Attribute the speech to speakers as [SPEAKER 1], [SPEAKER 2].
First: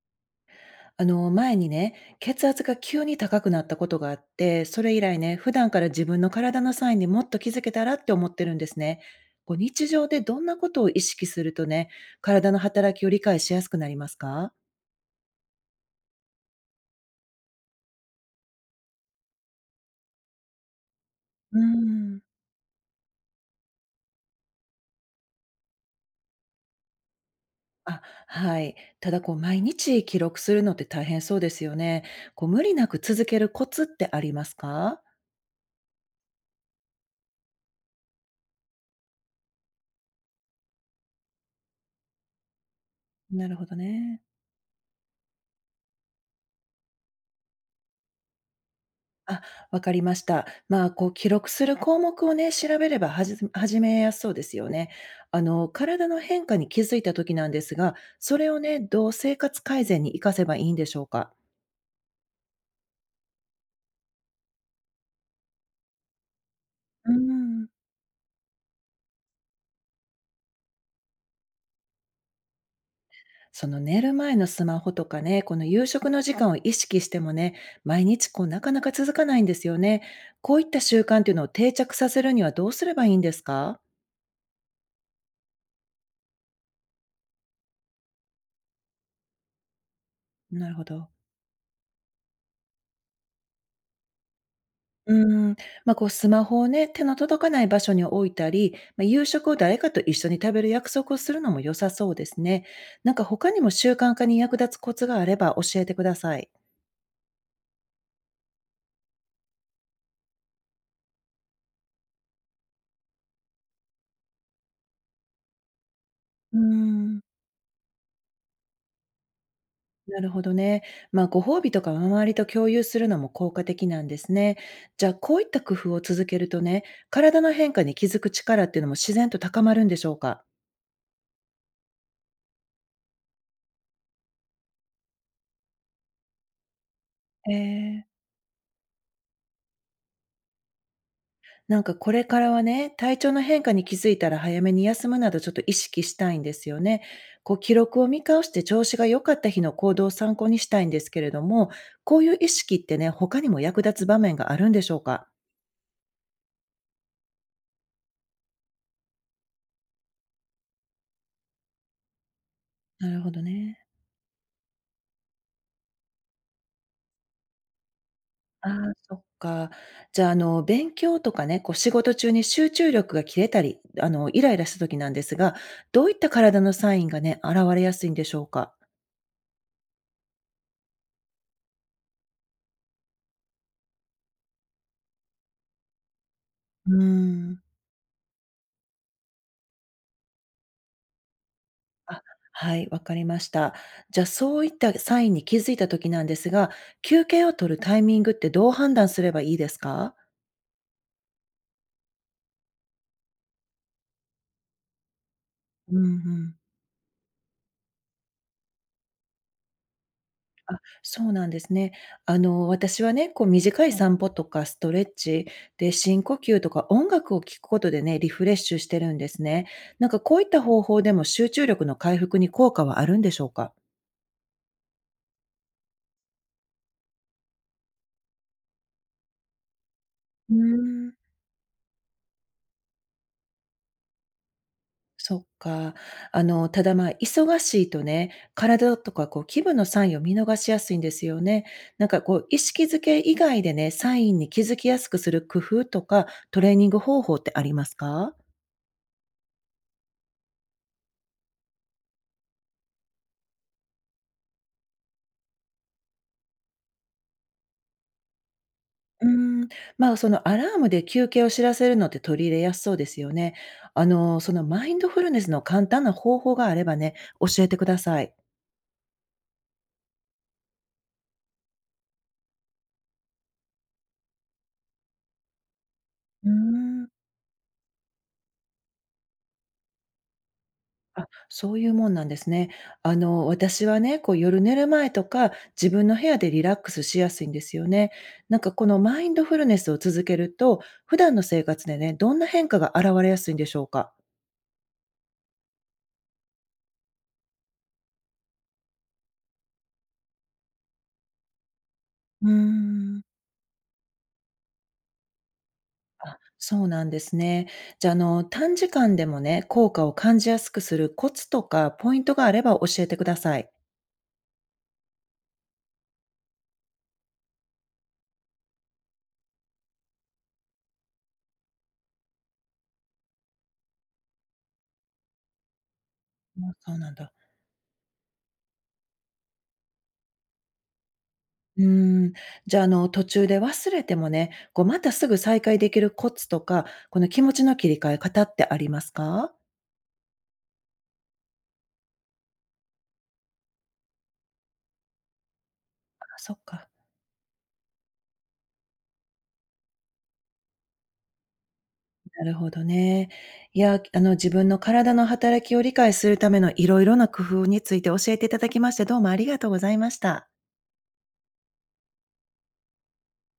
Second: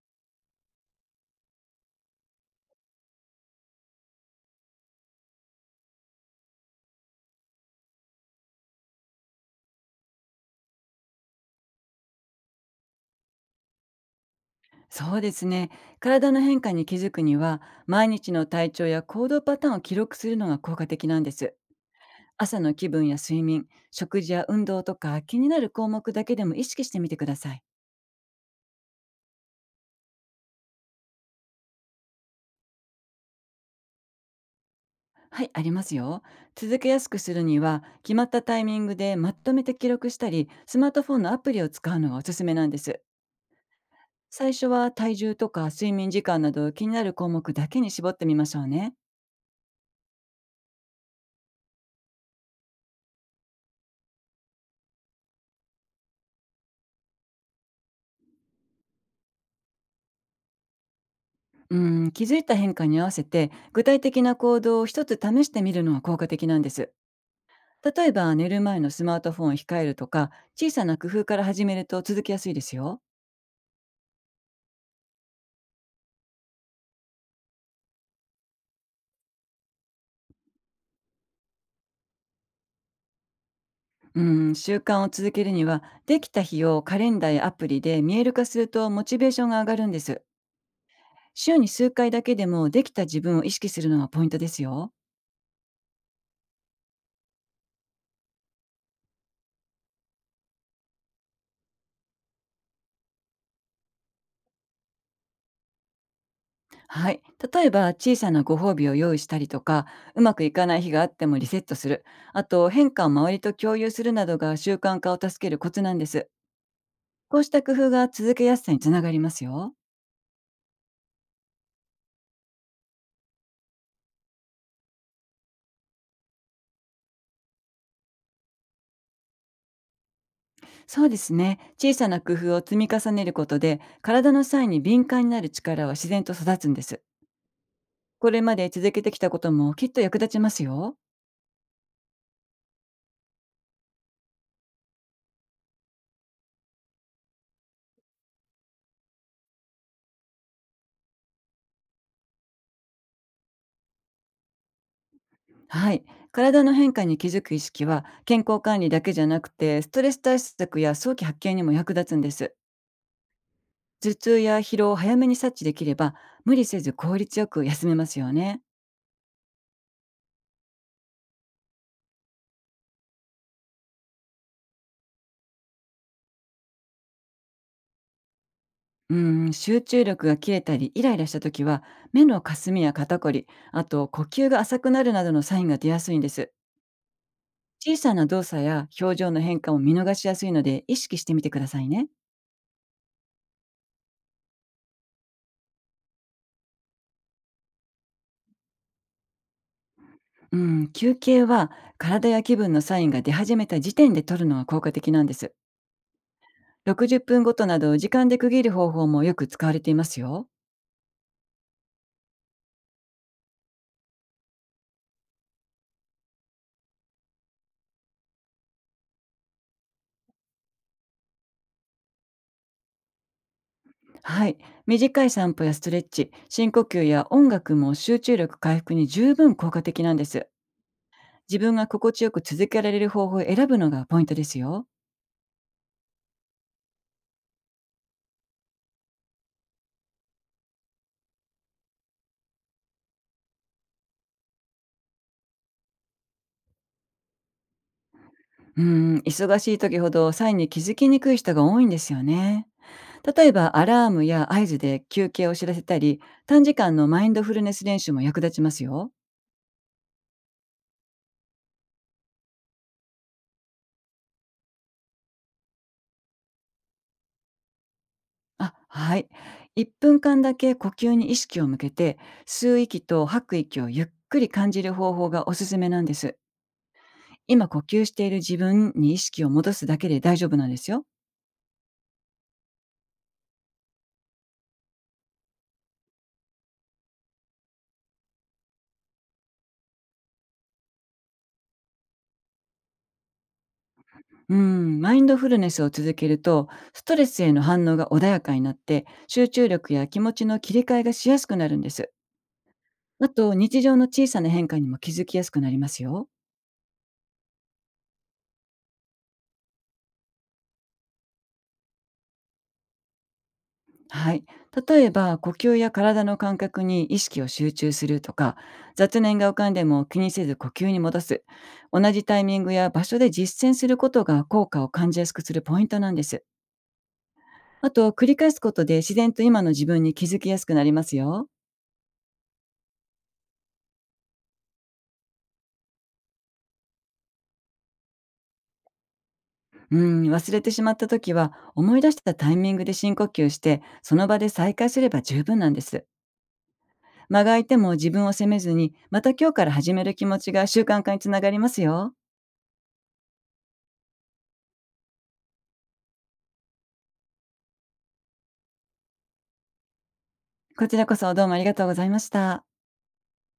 [SPEAKER 1] 前にね、血圧が急に高くなったことがあって、それ以来ね、普段から自分の体のサインにもっと気づけたらって思ってるんですね。こう日常でどんなことを意識するとね、体の働きを理解しやすくなりますか？
[SPEAKER 2] そうですね。体の変化に気づくには、毎日の体調や行動パターンを記録するのが効果的なんです。
[SPEAKER 1] うーん、
[SPEAKER 2] 朝の気分や睡眠、食事や運動とか気になる項目だけでも意識してみてください。
[SPEAKER 1] あ、はい。ただこう、毎日記録するのって大変そうですよね。こう、無理なく続けるコツってありますか？
[SPEAKER 2] はい、ありますよ。続けやすくするには、決まったタイミングでまとめて記録したり、スマートフォンのアプリを使うのがおすすめなんです。
[SPEAKER 1] なるほどね。
[SPEAKER 2] 最初は体重とか睡眠時間など気になる項目だけに絞ってみましょうね。
[SPEAKER 1] あ、わかりました。まあ、こう記録する項目をね、調べれば始めやすそうですよね。あの、体の変化に気づいた時なんですが、それをね、どう生活改善に活かせばいいんでしょうか？
[SPEAKER 2] うん、気づいた変化に合わせて具体的な行動を一つ試してみるのは効果的なんです。
[SPEAKER 1] うん。
[SPEAKER 2] 例えば寝る前のスマートフォンを控えるとか小さな工夫から始めると続きやすいですよ。
[SPEAKER 1] その寝る前のスマホとかね、この夕食の時間を意識してもね、毎日こうなかなか続かないんですよね。こういった習慣っていうのを定着させるにはどうすればいいんですか？
[SPEAKER 2] うん、習慣を続けるにはできた日をカレンダーやアプリで見える化するとモチベーションが上がるんです。
[SPEAKER 1] なるほど。
[SPEAKER 2] 週に数回だけでもできた自分を意識するのがポイントですよ。
[SPEAKER 1] うーん、まあ、こうスマホをね、手の届かない場所に置いたり、まあ、夕食を誰かと一緒に食べる約束をするのも良さそうですね。なんか他にも習慣化に役立つコツがあれば教えてください。
[SPEAKER 2] はい。例えば、小さなご褒美を用意したりとか、うまくいかない日があってもリセットする。あと、変化を周りと共有するなどが習慣化を助けるコツなんです。
[SPEAKER 1] うーん、
[SPEAKER 2] こうした工夫が続けやすさにつながりますよ。
[SPEAKER 1] なるほどね。まあ、ご褒美とか周りと共有するのも効果的なんですね。じゃあ、こういった工夫を続けるとね、体の変化に気づく力っていうのも自然と高まるんでしょうか？
[SPEAKER 2] そうですね。小さな工夫を積み重ねることで、体の際に敏感になる力は自然と育つんです。
[SPEAKER 1] へー。
[SPEAKER 2] これまで続けてきたこともきっと役立ちますよ。
[SPEAKER 1] なんかこれからはね、体調の変化に気づいたら早めに休むなどちょっと意識したいんですよね。こう記録を見返して調子が良かった日の行動を参考にしたいんですけれども、こういう意識ってね、他にも役立つ場面があるんでしょうか？
[SPEAKER 2] はい。体の変化に気づく意識は、健康管理だけじゃなくて、ストレス対策や早期発見にも役立つんです。
[SPEAKER 1] なるほどね。
[SPEAKER 2] 頭痛や疲労を早めに察知できれば、無理せず効率よく休めますよね。
[SPEAKER 1] ああ、そっか。じゃあ、勉強とかね、こう仕事中に集中力が切れたり、イライラした時なんですが、どういった体のサインがね、現れやすいんでしょうか？
[SPEAKER 2] うん、集中力が切れたりイライラした時は、目のかすみや肩こり、あと呼吸が浅くなるなどのサインが出やすいんです。
[SPEAKER 1] うーん。
[SPEAKER 2] 小さな動作や表情の変化も見逃しやすいので意識してみてくださいね。
[SPEAKER 1] あ、はい、わかりました。じゃ、あそういったサインに気づいた時なんですが、休憩を取るタイミングってどう判断すればいいですか？
[SPEAKER 2] うん、休憩は体や気分のサインが出始めた時点で取るのが効果的なんです。
[SPEAKER 1] うんうん。
[SPEAKER 2] 60分ごとなどを時間で区切る方法もよく使われていますよ。
[SPEAKER 1] あ、そうなんですね。あの、私はね、こう短いい。散歩とかストレッチ、で、深呼吸とか音楽を聴くことでね、リフレッシュしてるんですね。なんかこういった方法でも集中力の回復に効果はあるんでしょうか？
[SPEAKER 2] はい。短い散歩やストレッチ、深呼吸や音楽も集中力回復に十分効果的なんです。
[SPEAKER 1] うーん。
[SPEAKER 2] 自分が心地よく続けられる方法を選ぶのがポイントですよ。
[SPEAKER 1] そっか。ただ、まあ、忙しいとね、体とかこう気分のサインを見逃しやすいんですよね。なんかこう、意識づけ以外でね、サインに気づきやすくする工夫とか、トレーニング方法ってありますか？
[SPEAKER 2] うーん、忙しい時ほどサインに気づきにくい人が多いんですよね。例えばアラームや合図で休憩を知らせたり、短時間のマインドフルネス練習も役立ちますよ。
[SPEAKER 1] うーん、まあ、そのアラームで休憩を知らせるのって取り入れやすそうですよね。あの、そのマインドフルネスの簡単な方法があればね、教えてください。
[SPEAKER 2] あ、はい。1分間だけ呼吸に意識を向けて、吸う息と吐く息をゆっくり感じる方法がおすすめなんです。
[SPEAKER 1] うーん。
[SPEAKER 2] 今呼吸している自分に意識を戻すだけで大丈夫なんですよ。
[SPEAKER 1] あ、そういうもんなんですね。あの、私はね、こう夜寝る前とか、自分の部屋でリラックスしやすいんですよね。なんかこのマインドフルネスを続けると、普段の生活でね、どんな変化が現れやすいんでしょうか？
[SPEAKER 2] うん、マインドフルネスを続けると、ストレスへの反応が穏やかになって、集中力や気持ちの切り替えがしやすくなるんです。
[SPEAKER 1] うーん。
[SPEAKER 2] あと、日常の小さな変化にも気づきやすくなりますよ。
[SPEAKER 1] あ、そうなんですね。じゃあ、短時間でもね、効果を感じやすくするコツとかポイントがあれば教えてください。
[SPEAKER 2] はい。例えば、呼吸や体の感覚に意識を集中するとか、雑念が浮かんでも気にせず呼吸に戻す。同じタイミングや場所で実践することが効果を感じやすくするポイントなんです。
[SPEAKER 1] あ、そうなんだ。
[SPEAKER 2] あと、繰り返すことで自然と今の自分に気づきやすくなりますよ。
[SPEAKER 1] うーん、じゃあ、途中で忘れてもね、こう、またすぐ再開できるコツとか、この気持ちの切り替え方ってありますか？
[SPEAKER 2] うん、忘れてしまった時は、思い出したタイミングで深呼吸して、その場で再開すれば十分なんです。
[SPEAKER 1] あ、そっか、
[SPEAKER 2] 間が空いても自分を責めずに、また今日から始める気持ちが習慣化につながりますよ。
[SPEAKER 1] なるほどね。いや、あの、自分の体の働きを理解するためのいろいろな工夫について教えていただきまして、どうもありがとうございました。
[SPEAKER 2] こちらこそどうもありがとうございました。